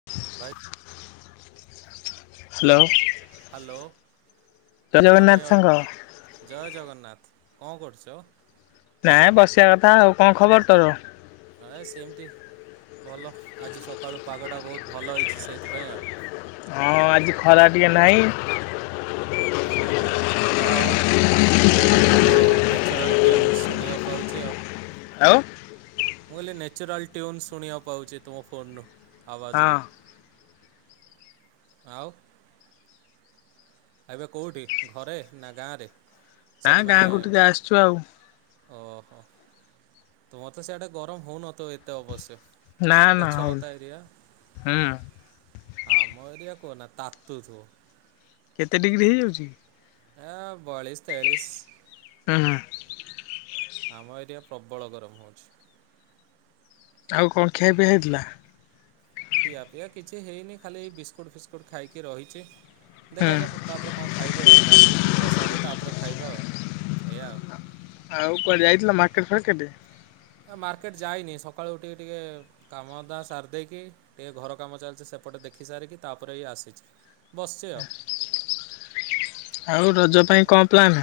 [inaudible] ଭାଇ hello. Hello ଜୟ ଆମେ ଜଗନ୍ନାଥ ଏ ସାଙ୍ଗ ଜୟ ଜଗନ୍ନାଥ କଣ କରୁଛ? ନାଇଁ ବସିବା କଥା ଆଉ କଣ ଖବର ତୋର? ଆ ସେମିତି ଭଲ ଆଜି ସକାଳୁ ପାଗଟା ବହୁତ୍ ଭଲ ହେଇଛି ସେଇଥିପାଇଁ ଆଉ। ହଁ ଆଜି ଖରା ଟିକେ ନାହିଁ ଓହୋ ଯା ହଉ ଫୋନ୍ ରେ ଭଲ ନ୍ୟଚୁରାଲ୍ ଟ୍ୟୁନ୍ ଶୁଣିବାକୁ ପାଉଛି ଆଉ। ଆଉ ମୁଁ କହିଲି ନ୍ୟାଚୁରାଲ୍ ଟ୍ୟୁନ୍ ଶୁଣିବାକୁ ପାଉଚି ତୁମ ଫୋନ୍ ରୁ। ଆବାଜ୍ ହଁ ରୁ ଆଉ ଏବେ କୋଉଠି ଘରେ ନା ଗାଁ ରେ? ନା ସରି ମାନେ ଗାଁକୁ ଟିକେ ଆସିଛୁ ଆଉ ଓହୋ ତ ମତେ ସେଆଡେ ଗରମ ହଉନଥିବ ଏତେ ଅବଶ୍ୟ। ନା ନା ଗଛ ହଉନି ଲତା ଏରିଆ। ହୁଁ ଆମ ଏରିଆ କୁହନା ତାତୁଥୁବ। କେତେ ଡିଗ୍ରୀ ହେଇଯାଉଚି କି? ଆ ବୟାଳିଶ ତେୟାଳିଶ୍। ହଁ ହୁଁ। ଆମ ଏରିଆ ପ୍ରବଳ ଗରମ ହଉଛି। ଆଉ କଣ ଖିଆ ପିଆ ହେଇଥିଲା? ଖିଆ ପିଆ କିଛି ହେଇନି ଖାଲି ଏଇ ବିସ୍କୁଟ ଫିସ୍କୁଟ ଖାଇକି ରହିଛି ହୁଁ ଦେଖାଯାଉ ତାପରେ କଣ ଖାଇବି ଆଉ ଗାଧଇ ପୂଜା ସାରେ ତାପରେ ଖାଇବା ଆଉ ଏଇଆ ଆଉ। ଆଉ କୁଆଡେ ଯାଇଥିଲ ମାର୍କେଟ ଫାର୍କେଟେ? ଆ ମାର୍କେଟ୍ ଯାଇନି ସକାଳୁ ଉଠିକି ଟିକେ କାମ ଧନ୍ଧା ସାରଦେଇକି। ଟିକେ ଘର କାମ ଚାଲଛି ସେପଟେ ଦେଖି ସାରିକି ତାପରେ ଏଇ ଆସିଛି। ବସେ ଆଉ। ଆଉ ରଜ ପାଇଁ କଣ ପ୍ଲାନ୍?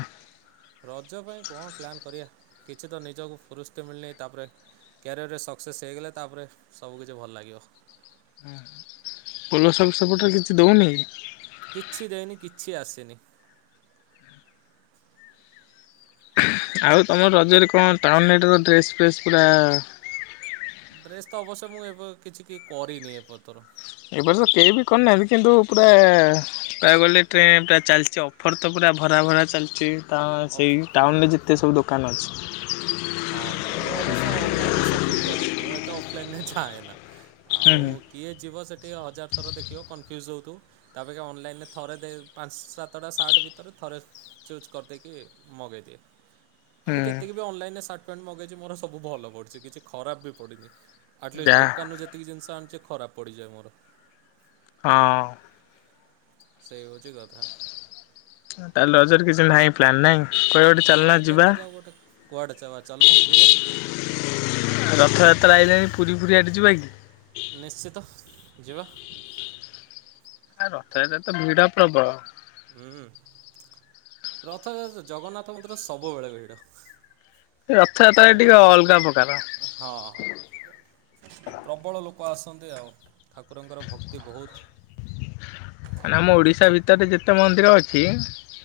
ରଜ ପାଇଁ କଣ ପ୍ଲାନ୍ କରିବା କିଛି ତ ନିଜକୁ ଫୁରୁସ୍ଟେ ମିଳୁନି ତାପରେ। କ୍ୟାରିଅରରେ ସକ୍ସେସ୍ ହେଇଗଲେ ତାପରେ ସବୁ କିିଛି ଭଲ ଲାଗିବ। ହୁଁ ପୋଲସଲ ସବୁ ସେପଟରେ କିଛି ଦଉନିକି? କିଛି ଦେଇନି କିଛି ଆସିନି। ଆଉ ତମ ରଜରେ କଣ ଟାଉନଟର ଡ୍ରେସ୍ ଫ୍ରେସ୍ ପୁରା। ଡ୍ରେସ୍ ତ ଅବଶ୍ୟ ମୁଁ ଏବେ କିଛି କି କରିନି ଏପଥର। ଏ ବର୍ଷ କେହି ବି କରିନାହାନ୍ତି କିନ୍ତୁ ପୁରା କହିବାକୁ ଗଲେ ଟ୍ରେଣ୍ଡ ଟା ଚାଲଛି ଆଉ। ଫର ତ ପୁରା ଭରା ଭରା ଚାଲଛି ତ ଅଫ୍ ସେଇ ଟାଉନ୍ରରେ ଯେତେ ସବୁ ଦୋକାନ ଅଛି। ହଁ ମୁଁ ଅବଶ୍ୟ ଅନଲାଇନରେ ସପିଙ୍ଗ କରେ ମୁଁ ଏତେ ଅଫଲାଇନରେ ଯାଏନା ହୁଁ ଆଉ। ହୁଁ। କିଏ ଯିବ ସେଠିକି ହଜାର ଥର ଦେଖିବ କନଫ୍ୟୁଜ୍ ହଉଥୁବ। ତାପକ୍ଷା ଅନଲାଇନ ରେ ଥରେ ଦେ ପାଞ୍ଚ ସାତଟା ସାର୍ଟ ଭିତରୁ ଥରେ। ଚୁଜ୍ କରିଦେଇକି ମଗେଇ ଦିଅ। ଆଉ ମୁଁ ଯେତିକି ହୁଁ ବି ଅନଲାଇନରେ ସାର୍ଟ ପ୍ୟାଣ୍ଟ ମଗେଇଚି ମୋର ସବୁ ଭଲ ପଡ଼ିଛି କିଛି ଖରାପ ବି ପଡିନି। ଆଟଲିଷ୍ଟ୍ ଯା ଦୋକାନରୁ ଯେତିକ ଜିନଷ ଆଣୁଚି ଖରାପ ପଡ଼ିଯାଏ ମୋର। ହଁ। ସେଇ ହଉଛି କଥା। ତା ତାଲେ ରଜର କିଛି ନାହିଁ ପ୍ଳାନ୍ ନାହିଁ? କୁଆଡ଼େ ଗୋଟେ ନା ଚାଲୁନ ଯିବା। ଦେଖାଯାଉ ଗୋଟେ କୁଆଡେ ଚଲବା ଚାଲନୁ କୁହ? ରଥଯାତ୍ରା ଆଇଲାଣି ପୁରୀ ଫୁରୀ ଆଡେ ଯିବା କି? ନିଶ୍ଚିିତ ଯିବା। ଆ ରଥଯାତ୍ରାରେ ତ ଭିଡ ପ୍ରବଳ। ହୁଁ ରଥଯା ଯେ ଜଗନ୍ନାଥ ମନ୍ଦିର ସବୁବେଳେ ଭିଡ। ରଥଯାତ୍ରାରେ ଟିକେ ଠାକୁରଙ୍କର ଭକ୍ ଅଲଗା ପ୍ରକାର ହଁ ହଁ। ପ୍ରବଳ ଲୋକ ଆସନ୍ତି ଆଉ ଠାକୁରଙ୍କର ଭକ୍ତି ବହୁତ୍। ମାନେ ଆମ ଓଡ଼ିଶା ଭିତରେ ଯେତେ ମନ୍ଦିର ଅଛି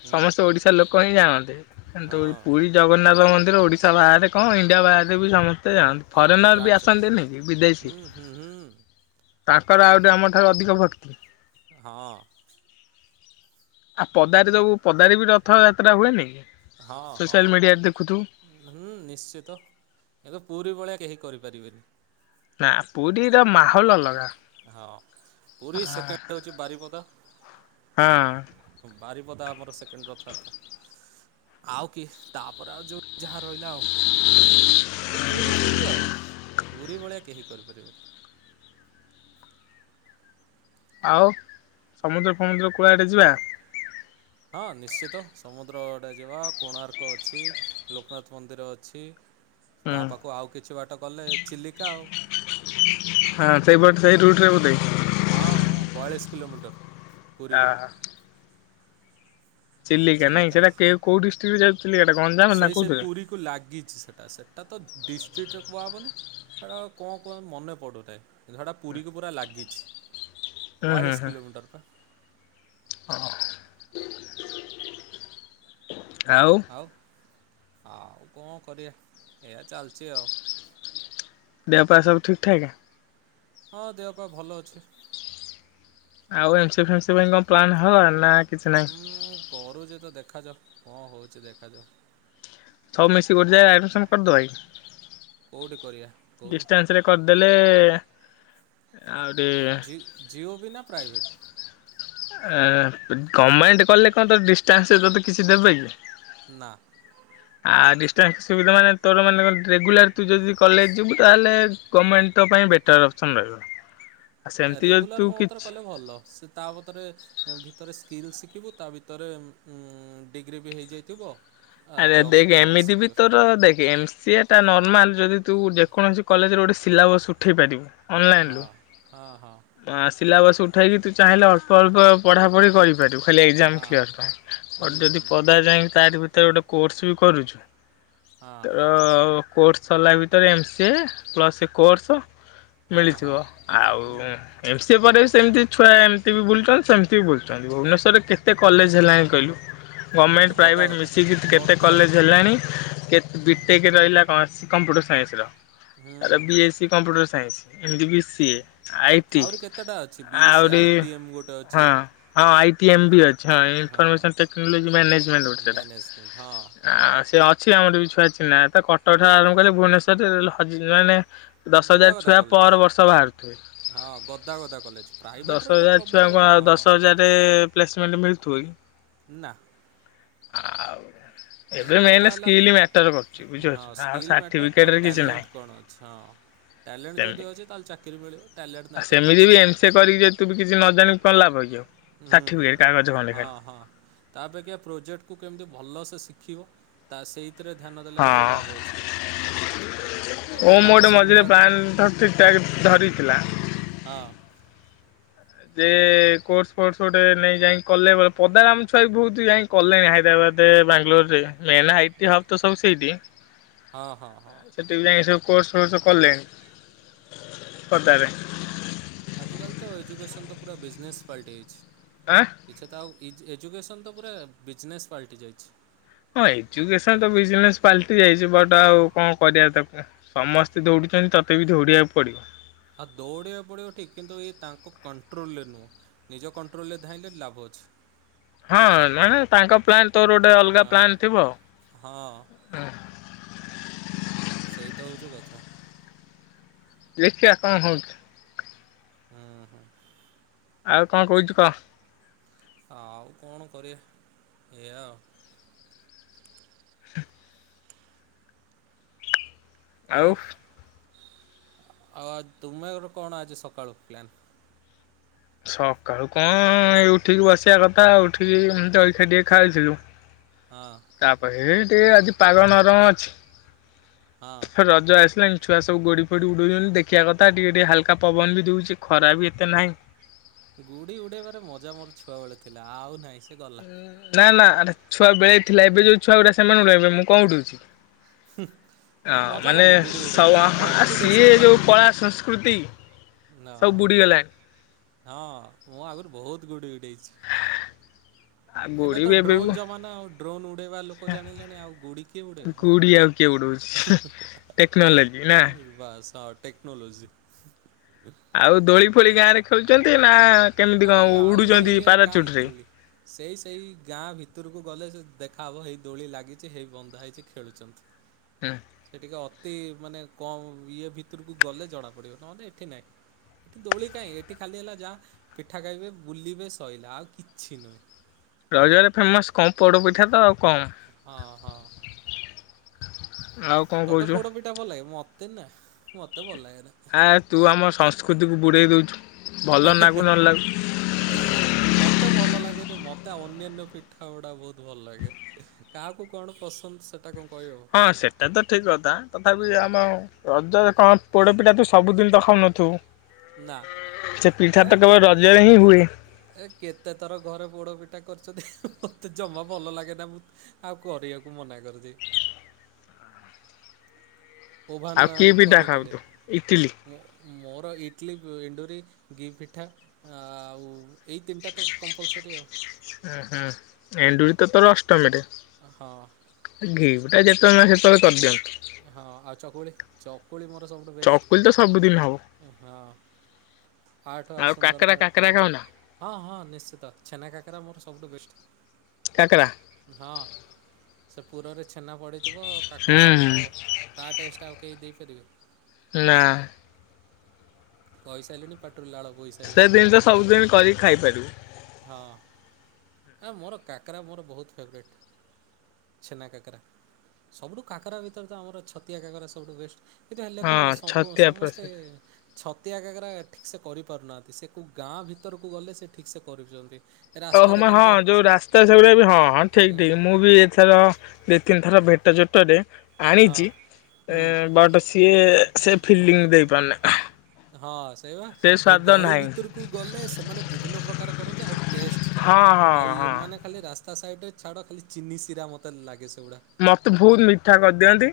ହୁଁ ସମସ୍ତେ ଓଡ଼ିଶାର ଲୋକ ହିଁ ଜାଣନ୍ତି। କିନ୍ତୁ ହଁ ପୁରୀ ଜଗନ୍ନାଥ ମନ୍ଦିର ଓଡିଶା ବାହାରେ କଣ ଇଣ୍ଡିଆ ବାହାରେ ବି ସମ ସ୍ତେ ଜାଣନ୍ତି ଫରେନର୍ ବି ଜାଣିଛନ୍ତି ଆସନ୍ତିନି କି ବିଦେଶୀ। ହୁଁ ହୁଁ ହୁଁ ତାଙ୍କର ଆଉ ଯେ ଆମଠାରୁ ଅଧିକ ଭକ୍ତି। ହଁ। ଆଉ ପଦାରେ ସବୁ ପଦାରେ ବି ରଥଯାତ୍ରା ହୁଏନି କି? ହଁ ହଁ। ସୋସିଆଲ ମିଡିଆରେ ଦେଖୁଥିବୁ ହୁଁ ନିଶ୍ଚିତ ଏବେ ପୁରୀ ଭଳିଆ କେହି କରିପାରିବେନି। ନା। ପୁରୀର ମାହୋଲ ଅଲଗା ହଁ ପୁରୀ ଆ। ସେକେଣ୍ଡ ହେଉଛି ବାରିପଦା ହଁ। ବାରିପଦା ଆମର ସେକେଣ୍ଡ୍ ରଥଯାତ୍ରା ଆଉ କିଏ ତାପରେ ଆଉ ଯୋଉ। ଯାହା ରହିଲା ଆଉ ତ ପୁରୀ ପୁରୀ ଆଉ ପୁରୀ ଭଳିଆ କେହି କରିପାରିବେନି ଆଉ ସମୁଦ୍ର ଫମୁଦ୍ର କୂଳା ଆଡେ ଯିବା ହଁ ନିଶ୍ଚିତ ସମୁଦ୍ର ଆଡେ ଯିବା କୋଣାର୍କ ଅଛି ଲୋକନାଥ ମନ୍ଦିର ଅଛି ହୁଁ ତା ପାଖକୁ ଆଉ କିଛି ବାଟ କଲେ ଚିଲିକା ଆଉ ହଁ ସେଇପଟ ସେଇ ରୁଟରେ ବୋଧେ ହଁ ହଁ ବୟାଳିଶ କିଲୋମିଟର ଆ ପୁରୀରୁ ହା ଚିଲିକା ନାଇଁ ସେଇଟା କେଉଁ କୋଉ ଡିଷ୍ଟ୍ର୍ଟରେ ଯାଉ ଚିଲାଟା ଗଞ୍ାମ ନା କଁଥିରେ କୁ ଲାଗିଛି ସେଟା ସେଟା ତ ଡିଷ୍ଟ୍ରିକ୍ଟରେ କୁହାହେବନି ହେଟା କୁ କଣ କୁହନ୍ତି ମନେ ପଡୁଥା ଟା ପୁରୀକୁ ପୁରା ଲାଗିଛି ହୁଁ ବୟାଳିଶ କିଲୋମିଟର ପା ହଁ ଆଉ ଆଉ ଆଉ କଣ କରିବା ଏଆ ଚାଲିଛି ଆଉ ଦେହପା ସବୁ ଠିକ ଠାକ ହଁ ଦେହ ପା ଭଲ ଅଛି। ଆଉ ଏମସି ଫେମ୍ସି ପାଇଁ କଣ ପ୍ଲାନ୍ ହବ ନା କିଛି ନହିଁ କରୁଛି ତ ଦେଖାଯାଉ କ ହଉଛି ଦେଖାଯାଉ ସବୁ ମିଶିକି ଗୋଟେ ଜାଗାରେ ଆଡମିଶନ୍ କରି ଦବାକି କୋଉଠି କରିବା କହୁନୁ ଡିଷ୍ଟଟାନ୍ସ ରେ କରିଦେଲେ ଆହୁରି ଜି ଜିଓ ବି ନା ପ୍ରାଇଭେଟ ଏ ଗଭର୍ଣମେଣ୍ଟ କଲେ କଣ ତତେ ଡିଷ୍ଟାନ୍ସ କିଛି ଦେବେ କି ନା [inaudible] ଆଉ ଡିଷ୍ଟାନ୍ସ ସୁବିଧା ମାନେ ତୋର ମାନେ ରେଗୁଲାର ତୁ ଯଦି କଲେଜ ଯିବୁ ତାହେଲେ ଗଭର୍ଣ୍ଣମେଣ୍ଟ ତ ପାଇଁ ବେଟ ଟର ଅଫସନ ରହିବ। ଆଉ ଆ ସେମିତି ଯଦି ତୁ ରେଗୁଲାର ମୋ ମତରେ କିଛି କଲେ ଭଲ ସେ ତା ମତରେ। ଭିତରେ ସ୍କିଲ୍ ଶିଖିବୁ ତା ଭିତରେ ଉ -ଡିଗ୍ରୀ ବି ହେଇଯାଇଥିବ। ଆ ଆରେ ଜବ୍ ଦେଖ ପାଇଁ ଏମିତି ବି ସିକ୍ୟୋର୍ ତୋର ଦେଖି ଏମସିଅ। ଟା ନର୍ମାଲ ଯଦି ତୁ ଯେକୌଣସି କଲେଜରେ ଗୋଟେ ସିଲାବସ୍ ଉଠେଇ ପାରିବୁ। ଅନଲାଇନରୁ। ହଁ ହଁ ହଁ ଆ ସିଲା ବସ ଉଠେଇକି ତୁ ଚାହିଁଲେ ଅଳ୍ପ ଅଳ୍ପ ପଢାପଢି କରିପାରିବୁ। ଖାଲି ଏକ୍ଜାମ ହଁ। କ୍ଲିୟର୍ ହୁଁ ପାଇଁ ଯଦି ହୁଁ ପଦା ଯାଇକି ତାରି ଭିତରେ ଗୋଟେ କୋର୍ସ ବି କରୁଛୁ। ହଁ ତୋର କୋର୍ସ ସରିଲା ଭିତରେ ଏମସିଏ ପ୍ଲସ୍ ଏଇ କୋର୍ସ। ହଁ ମିଳିଥିବ ଆଉ। ହଁ। ଏମ ସିିଏ ପରେ ବି ସେମିତି ଛୁଆ ଏମିତି ବି ବୁଲୁଛନ୍ତି ସେମିତି ବି ବୁଲୁଛନ୍ତି ଭୁବନେଶ୍ୱରରେ କେତେ କଲେଜ ହେଲାଣି କହିଲୁ। ହୁଁ ଗଭର୍ଣ୍ଣମେଣ୍ଟ ଗଦା ପ୍ରାଇଭେଟ ଗଦା ମିଶିକି କେତେ। ଗଦା କଲେଜ ଗଦା ହେଲାଣି କେତେ ହୁଁ ବିଟେକ ରହିଲା କୌଣସି କମ୍ପ୍ୟୁଟର ସାଇନ୍ସର। ହୁଁ ଆରେ ବି ହୁଁ। ଏସ୍ ସି କମ୍ପ୍ୟୁଟର ସାଇନ୍ସ ଏମିତି ବି ସି। ଟିଏ ଆଇଟି ଆହୁରି କେତେଟା ଅଛି ବି ଏସ୍ ସି ଆହୁରି ଆଇ ଟି ଏମ୍ ଗୋଟେ ହ ଅଛି ହଁ ଆଇ ଟି ଏ ମ୍ ବି ଅଛି ହଁ ହଁ। ଇନଫର୍ମେସନ୍ ଟେକ୍ନୋଲୋଜି ମ୍ୟାନେଜମେଣ୍ଟ ଗୋଟେ ସେଇଟା। ମ୍ୟାନେଜମେଣ୍ଟ ହଁ ଆ ସେ ଅଛି ଆମର ବି ଛୁଆ ଚିହ୍ନା କଟକ ଠାରୁ ଆରମ୍ଭ କଲେ ଭୁବନେଶ୍ୱର ଯେ ହଜି ମାନେ। ଦଶ ହଜାର ଗଦାଗଦା ଛୁଆ କଲେଜ। ପର ବର୍ଷ ବାହାରୁଥିବେ। ହଁ ଗଦାଗଦା କଲେଜ ପ୍ରାଇଭେଟରେ ଦଶ ତ ହଜାର ପ୍ରବଳ ଛୁଆଙ୍କୁ ଆଉ ହଁ ଦଶ ହଜାରରେ ପ୍ଲେସମେଣ୍ଟ ମିଳୁଥିବ କି। ନା। ଆଉ। ଏବେ ମେନ୍ କଥା ହେଲା ସ୍କିଲ୍ ମ୍ୟାଟର କରୁଛି ବୁଝିପାରୁଛୁ ହଁ ଆଉ ସ୍କିଲ୍ ମ୍ୟାଟର୍ ତ ସାର୍ଟିଫିକେଟରେ କିଛି ନାହିଁ। ଟ୍ୟାଲେଣ୍ଟ କଣ ଅଛି ହଁ। ଟ୍ୟାଲେଣ୍ଟ ଯଦି ସେମିତି ଅଛି ତାହେଲେ ଚାକିରି ମିଳିବ ଟ୍ୟାଲେଣ୍ଟ ଆଉ ନାହିଁ ତ ସେମିତି କିଛି ବି ନାହିଁ। ଏମ୍ ସି ଏ କରିକି ଯଦି ତୁ ବି କିଛି ନ ଜାଣିବୁ କଣ ଲାଭ କି ଆଉ? ହୁଁ ହୁଁ ସାର୍ଟିଫିକେଟ କାଗଜ ଖଣ୍ଡେ ହଁ ଖାଲି ହଁ। ତା ଅପେକ୍ଷା ପ୍ରୋଜେକ୍ଟକୁ କେମିତି ଭଲ ସେ ଶିଖିବ ତା ସେଇ ଏଥିରେ ଧ୍ୟାନ ଦେଲେ ଆହୁରି ଲାଭ ଅଛି। ଯେମିତି ଓମ୍ ତାଙ୍କ ଗୋଟେ ମଝିରେ ସାମ୍ନାରେ ପ୍ଲାନ୍ ହଁ। ଠିକ ଟାକ୍ ଧରିଥିଲା। ହଁ। ଯେ କୋର୍ସ ଫୋର୍ସ ଗୋଟେ ନେଇ ଯାଇ କଲେ ବ ପଦାର ଆମ ଛୁଆ ବି ବହୁତ ଯାଇ କଲେଣି ହାଇଦ୍ରାବାଦରେ ବାଙ୍ଗାଲୋର ରେ ମେଲ ଆଇଟି ହବ ତ ସବୁ ସେଇଠି। ହଁ ହଁ ହଁ। ଟିଭି ଯାଇ ସବୁ କୋର୍ସ ଫୋର୍ସ କଲେଣି ପଦାରେ। ଆଜିକାଲି ତ ଏଜୁକେସନ୍ ତ ପୁରା ବିଜନେସ୍ ପାଲଟି ଯାଇଛି। ଆ। କିଛି ତ ଆଉ ଏଯୁ ଏଜୁକେସନ୍ ତ ପୁରା ବିଜନେସ୍ ପାଲଟି ଯାଇଛି। ହଁ ଏଜୁକେସନ ତ ବିଜନେସ ପାଲଟି ଯାଇଛି ବଟ ଆଉ କଣ କରିବା ତାକୁ। ସମସ୍ତେ ଦୌଡ଼ୁଛନ୍ତି ତୋତେ ବି ଦୌଡ଼ିବାକୁ ପଡ଼ିବ। ଆଉ ଦୌଡ଼ିବା ପଡିବ ଠିକ କିନ୍ତୁ ଏଇ ତାଙ୍କୁ କଣ୍ଟ୍ରୋଲରେ ନୁହେଁ। ନିଜ କଣ୍ଟ୍ରୋଲରେ ଧାଇଁଲେ ଲାଭ ଅଛି। ହଁ ମାନେ ତାଙ୍କ ପ୍ଲାନ୍ ତୋର ଗୋଟେ ହଁ ଅଲଗା ହଁ ପ୍ଲାନ୍ ଥିବ। ହଁ। ସେଇ ତ ହଉଛି କଥା। ଦେଖିଆ କ ହଉଛି। ହୁଁ ହୁଁ। ଆଉ କଣ କହୁଛୁ କ? ଆଉ କଣ କରିଆ ଏୟା ଆଉ। ଆଉ ଆଉ ତୁମେର କଣ ଆଜି ସକାଳୁ ପ୍ଲାନ୍। ସକାଳୁ କଣ ଏ ଉଠିକି ବସିବା କଥା ଉଠିକି ଏମିତି ଜଳିଖାଆ ଟିକେ ଖାଇଥିଲୁ। ହଁ। ତାପରେ ହେ ଟିକେ ଆଜି ପାଗ ନରମ ହଁ ଅଛି ରଜ ଆସିଲାଣି। ଛୁଆ ସବୁ ଗୁଡ଼ିଫୁଡ଼ି ଉଡ଼ଉଛନ୍ତି ଦେଖିବା କଥା ଟିକେ ଟିକେ ହାଲକା ପବନ ବି ଦେଉଚି ଖରା ବି ଏତେ ନାହିଁ। ଗୁଡ଼ି ଉଡ଼େଇବାରେ ମଜା ମୋର ଛୁଆବେଳେ ଥିଲା ଆଉ ନାହିଁ ସେ ଗଲା। ନା ନା ଛୁଆ ବେଳେ ଥିଲା ଏବେ ଯୋଉ ଛୁଆ ଗୁଡା ସେମାନେ କହିବେ ମୁଁ କଣ ଉଡଉଚି। ହଁ ମଜା ମାନେ ଲାଗେ ଗୁଡ଼ି ଉଡ଼େଇବାରେ [unintelligible] ସିଏ କମ୍ପିଟିସନ୍ ଯୋଉ ଲାଗେ। କଳା ସଂସ୍କୃତି ସବୁ ହଁ ବୁ଼ଡି ଗଲାଣି। ହଁ ମୁଁ ଆଗରୁ ବହୁତ ଗୁଡି ଉଡେଇଛି। ଆଉ ଏବେ ଗୁଡି ତ ବି ଡ୍ରୋନ୍ ବି ଜମାନା ଆଉ ଡ୍ରୋନ୍ ଉଡେଇବା ଲୋକ ଜାଣିଲେଣି ଆଉ ଗୁଡି କିଏ ଉଡେଇବ। ଗୁଡି ଆଉ କିଏ ଉଡଉଛି। ଟେକ୍ନୋଲୋଜି ନା। [unintelligible] ବାସ ହଁ ଟେକ୍ନୋଲଜି। ଆଉ ଦୋଳି ଫୋଳି ଗାଁ ରେ ଖେଳୁଛନ୍ତି ନା କେମିତି କଣ କାଇଁ ଆଉ ଉଡୁଛନ୍ତି ଏରିଆରେ ପାରାଚୁଟ କାଇଁ ରେ। ଦୋଳି? ସେଇ ସେଇ ଗାଁ ଭିତରକୁ ଗଲେ ସେ ଦେଖାହେବ ହେଇ ଦୋଳି ଲାଗିଛି ହେଇ ବନ୍ଧା ହେଇଛି ଖେଳୁଛନ୍ତି। ହୁଁ। ସେ ଟିକେ ଅତି ମାନେ କମ୍ ଇଏ ଭିତରକୁ ଗଲେ ଜଣାପଡ଼ିବ ନହେଲେ ଏଠି ନାହିଁ। ଏଠି ଦୋଳି କାଇଁ ଏଠି ଖାଲି ହେଲା ଯାହା ପିଠା ଖାଇବେ ବୁଲିବେ ସଇଲା ଆଉ କିଛି ନୁହେଁ। ରଜରେ ଫେମସ୍ କଣ ପୋଡ଼ପିଠା ତ ଆଉ କଣ? ହଁ ହଁ। ଆଉ କଣ ତତେ କହୁଛୁ ପୋଡ ପିଠା ଭଲ ଲାଗେ ମତେ ନା ମତେ ଭଲ ଲାଗେ ନାଁ। ଆ ତୁ ଆମ ସଂସ୍କୃତିକୁ ବୁଡ଼େଇ ଦେଉଚୁ ଭଲ ଲାଗୁ ନ ଲାଗୁ। ମତେ ଭଲ ଲାଗେନି ମତେ ଅନ୍ୟାନ୍ୟ ପିଠା ଗୁଡା ବହୁତ ଭଲ ଲାଗେ। କାହାକୁ କଣ ପସନ୍ଦ ସେଟା କଣ କହି ହବ। ହଁ ସେଟା ତ ଠିକ୍ କଥା ତଥାପି ଆମ ରଜ ରେ କଣ ପୋଡପିଠା ତୁ ସବୁଦିନ ତ ଖାଉନଥିବୁ। ନା। [unintelligible] ସେ ପିଠା ଏ ତ କେ କେବଳ ରଜରେ ହିଁ ହୁଏ। ଏ କେତେ ଥର ଘରେ ପୋଡ ପିଠା କରିଛନ୍ତି ମତେ ଜମା ଭଲ ଲାଗେ ନାଁ ମୁଁ। ଆଉ କରିବାକୁ ମନା କରୁଚି। ଆଉ ଓଭାନା କି ଆଣି ପିଠା ଖାଉ କରିଥିଲେ ତୁ ଇଟିଲି ମୁଁ। ମୋର ଇଟଲି ଏ ଏଣ୍ଡୁରି, ଗି ପିଠା ଆଉ, ଏଇ ତିନିଟା ତ କମ୍ପଲସରି ଆଉ। ହୁଁ ହୁଁ ଏଣ୍ଡୁରି ତ ତୋର ଅଷ୍ଟମୀରେ। ହଁ। ଗି ପିଠା ଯେତେବେଳେ ନାହିଁ ସେତେବେଳେ କରିଦିଅନ୍ତୁ। ହଁ ଆଉ ଚକୁଳି ଚକୁଳି ମୋର ସବୁଠୁ ଚକୁଳି ତ ସବୁଦିନ ହବ ବେଷ୍ଟ ହଁ। ୟାଠୁ ଆଉ ସୁନ୍ଦର କାକରା ଖାଇବା କାକରା କଣ ଖାଉନା ହଁ ହଁ ନିଶ୍ଚିତ ଛେନା କାକରା ମୋର ସବୁଠୁ ବେଷ୍ଟ। କାକରା। ହଁ ସେ ପୁରରେ ଛେନା ପଡ଼ିଥିବ ହୁଁ କାକରା ହବ ହୁଁ ଓହୋ। ତା ଟେଷ୍ଟ ଆଉ କେହି ଦେଇପାରିବେନି। ନାଁ। କହିସାଇଲେଣି ପାଟିରୁ ଲାଳ ସେ ବୋହିସାରିଲାଣି ଜିନିଷ ସବୁଦିନ କରିକି ଖାଇପାରିବୁ। ହଁ ଏ ମୋର କାକରା ମୋର ବହୁତ ଫେବରାଇଟ। ଛେନା କାକରା, ସବୁଠୁ କାକରା ଭିତରେ ତ ଆମର ଛତିଆ କାକରା ସବୁଠୁ ବେଷ୍ଟ। କିନ୍ତୁ ହେଲେ କଣ ହେଲା ହଁ ସବୁ ଛତିଆ ସମସ୍ତେ। ପ୍ରସାଦ ଛତିଆ କାକରା ଠିକ୍ ସେ କରିପାରୁନାହାଁନ୍ତି, ସେକଉ ଗାଁ ଭିତରକୁ ଗଲେ ସେ ଠିକ୍ ସେ କରୁଚନ୍ତି। ତ ହୁମା ହଁ ଯୋଉ ରାସ୍ତା ସେଗୁଡାକ ବି ହଁ ହଁ ଠିକ୍ ଠିକ୍ ମୁଁ ବି ଏଥର ଦି ତିନି ଥର ଭେଟ ଜୋଟରେ ହଁ ଆଣିଚି ଏ ହୁଁ ବଟ, ଇଏ ସେ ଫିଲିଙ୍ଗ ଦେଇପାରୁନାହିଁ। ହଁ ସେଇବା ଏ ଗଳି ନାହିଁ ଭିତରକୁ ଗଲେ ସେମାନେ ବିଭିନ୍ନ ପ୍ରକାର କରନ୍ତି ଆଉ, ଟେଷ୍ଟ ଥାଏ ହଁ ହଁ ଆଉ ଏ ହଁ ମାନେ ଖାଲି ରାସ୍ତା ସାଇଟିରେ ଛାଡ଼ ଖାଲି ଚିନି ଶିରା ମୋତେ ଲାଗେ ସେଗୁଡ଼ା। ମତେ ବହତ ମିଠା କରିଦିଅନ୍ତି,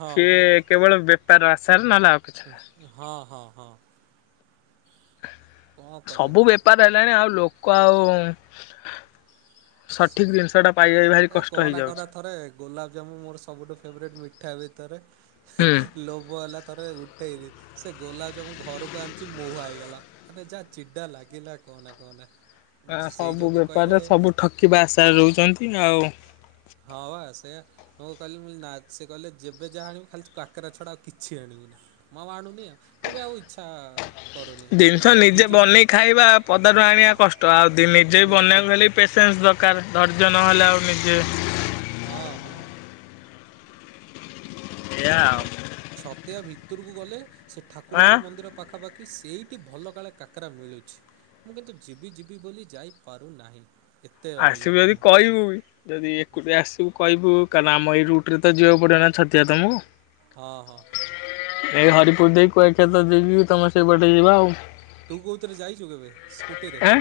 ହଁ ସିଏ କେବଳ ବେପାର ଆଶାରେ ନହେଲେ ଆଉ କିଛି ନାହିଁ। ହଁ ହଁ ହଁ। କଣ କହିବ? ସବୁ ବେପାର ହେଲାଣି ଆଉ ଲୋକ ଆଉ ସଠିକ ଜିନିଷ ଟା ପାଇବା ବି ଭାରି ଏ କଷ୍ଟ କହନା କହନା ହେଇଯାଉଛି। ଥରେ ଗୋଲାପଜାମୁ ମୋର ସବୁଠୁ ଫେବରାଇଟ ମିଠା ଭିତରେ, ହୁଁ। ଲୋଭ ହେଲା ଥରେ ଉଠେଇଲି ସେ ଗୋଲାପ ଜାମୁ ଘରକୁ ଆଣିଛି ମହୁହା ହେଇଗଲା। ମୋତେ ଯାହା ଚିଡା ଲାଗିଲା କହନା କହନା ଆ ସେଇ ସବୁ ଯୋଗୁ କହିଲେ ବେପାରରେ ସବୁ ଠକିବା ଆଶାରେ ରହୁଛନ୍ତି ଆଉ। ହଁ ବା ସେଇଆ। ମୁଁ କହିଲି ମୁଲି ନା ସେ କହିଲେ ଯେବେ ଯାହା ଆଣିବୁ ଖାଲି କାକେରା ଛଡା ଆଉ କିଛି ଆଣିବୁନି। ମହମ୍ ଆଣୁନି ଆଉ ମୁଁ ବି ଆଉ ଇଚ୍ଛା କରୁନି ସେ ଜିନିଷ ଯଦି ନିଜେ ଯିବି ବନେଇ ଖାଇବା ହଁ ପଦାରୁଆଣିବା କଷ୍ଟ ଆଉ ଦି ନିଜେ ନିଶ୍ଚିତ ବନେଇବାକୁ ହେଲେ ପେସେନ୍ସ ଦରକାର ଧୈର୍ଯ୍ୟ ନହେଲେ ଆଉ ନିଜେ ହଁ ହଁ। ଏଇଆ ଏୟା ଆଉ ଛତିଆ ଭିତରକୁ ଗଲେ ସେ ଆଁ ଠାକୁରଙ୍କ ମନ୍ଦିର ପାଖାପାଖି କି ସେଇଠି ଭଲ କାଳେ କାକରା ମିଳୁଚି। ମୁଁ କିନ୍ତୁ ଯିବି ଯିବି ବୋଲି ଯାଇପାରୁନାହିଁ। ଏତେ ଆସିବୁ ଅନଲକି ଯଦି ମୁଁ। କହିବୁ। ଯଦି ଏକୁଟିିଆ ଆସିବୁ କହିବୁ କାରଣ ଆମ ଏଇ ରୁଟ୍ ତ ଯିବାକୁ ପଡ଼ିବ ନା ଛତିଆ ତମକୁ। ହଁ ହଁ। ଏଇ ହରିପୁର ଦେଇ କୁଆଖିଇତ ଦେଇକି ତମ ସେଇପଟେ ଯିବ ଆଉ। ତୁ କଉଥିରେ ଯାଇଚୁ କେବେ ସ୍କୁଟିରେ ଆଁ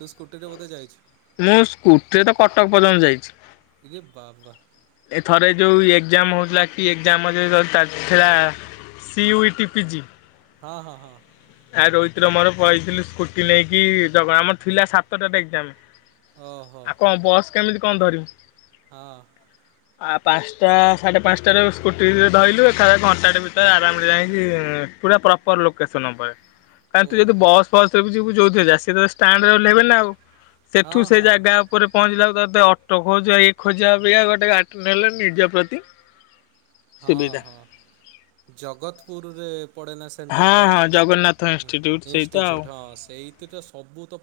ତୁ ସ୍କୁଟିରେ ବୋଧେ ଯାଇଚୁ? ମୁଁ ସ୍କୁଟିରେ ତ କଟକ ପର୍ଯ୍ୟନ୍ତ ଯାଇଚି। ଇରେ ବାବା ଏ ଥରେ ଯୋଉ ଏକ୍ଜାମ ହଉଥିଲା କି ଏକ୍ଜାମ ଯୁ ଚାଲିଥିଲା C U T P G ହଁ ହଁ ହଁ। ଆ ରୋହିତ ର ମୋର ପଳେଥିଲୁ ସ୍କୁଟି ନେଇକି ଜଗ ଆମର ଥିଲା ସାତଟା ରେ ଏକ୍ଜାମ୍ ଓହୋ। ଆଉ କଁ ବସ୍ କେମିତି କଁ ଧରିବି? ହଁ। [unintelligible] ଆ ପାଞ୍ଚଟା ସାଢ଼େ ପାଞ୍ଚଟାରୁ ସ୍କୁଟି ଧଇଲୁ ଏକା ଘଣ୍ଟାଟେ ଭିତରେ ଆରାମରେ ଯାଇକି ପୁରା ପ୍ର ପର ଲୋକେସନ ଉପରେ କାରଣ ତୁ ଯଦି ଓହୋ ବସ୍ ଫସ୍ ଯିବୁ ଯୋଉଥିରେ ତ ଷ୍ଟାଣ୍ଡ ରେ ଓହ୍ଲେଇବେ ନା ଆଉ ସେଠୁ ହଁ ସେ ହଁ ହଁ ଜାଗା ଉପରେ ପହଞ୍ଚିଲାକୁ ତତେ ଅଟୋ ଖୋଜ ଇ ଖୋଜିବା ଅପେକ୍ଷା ପାଇଁ ଗୋଟେ ଗାଡିଟେ ନେଇଗଲେ ନିଜ ପ୍ରତି ହଁ ସୁବିଧା। ହଁ ଜଗତପୁରୁରେ ପଡେନା ସେ ହଁ ସେଣ୍ଟର ତାର ହଁ ଜଗନ୍ନାଥ ଇନଷ୍ଟିଚ୍ୟୁଟ୍ ସେଇତ ଆଉ। ଇଷ୍ଟିଚିଟୁ ହଁ ସେଇତି ତ ସବୁ ତ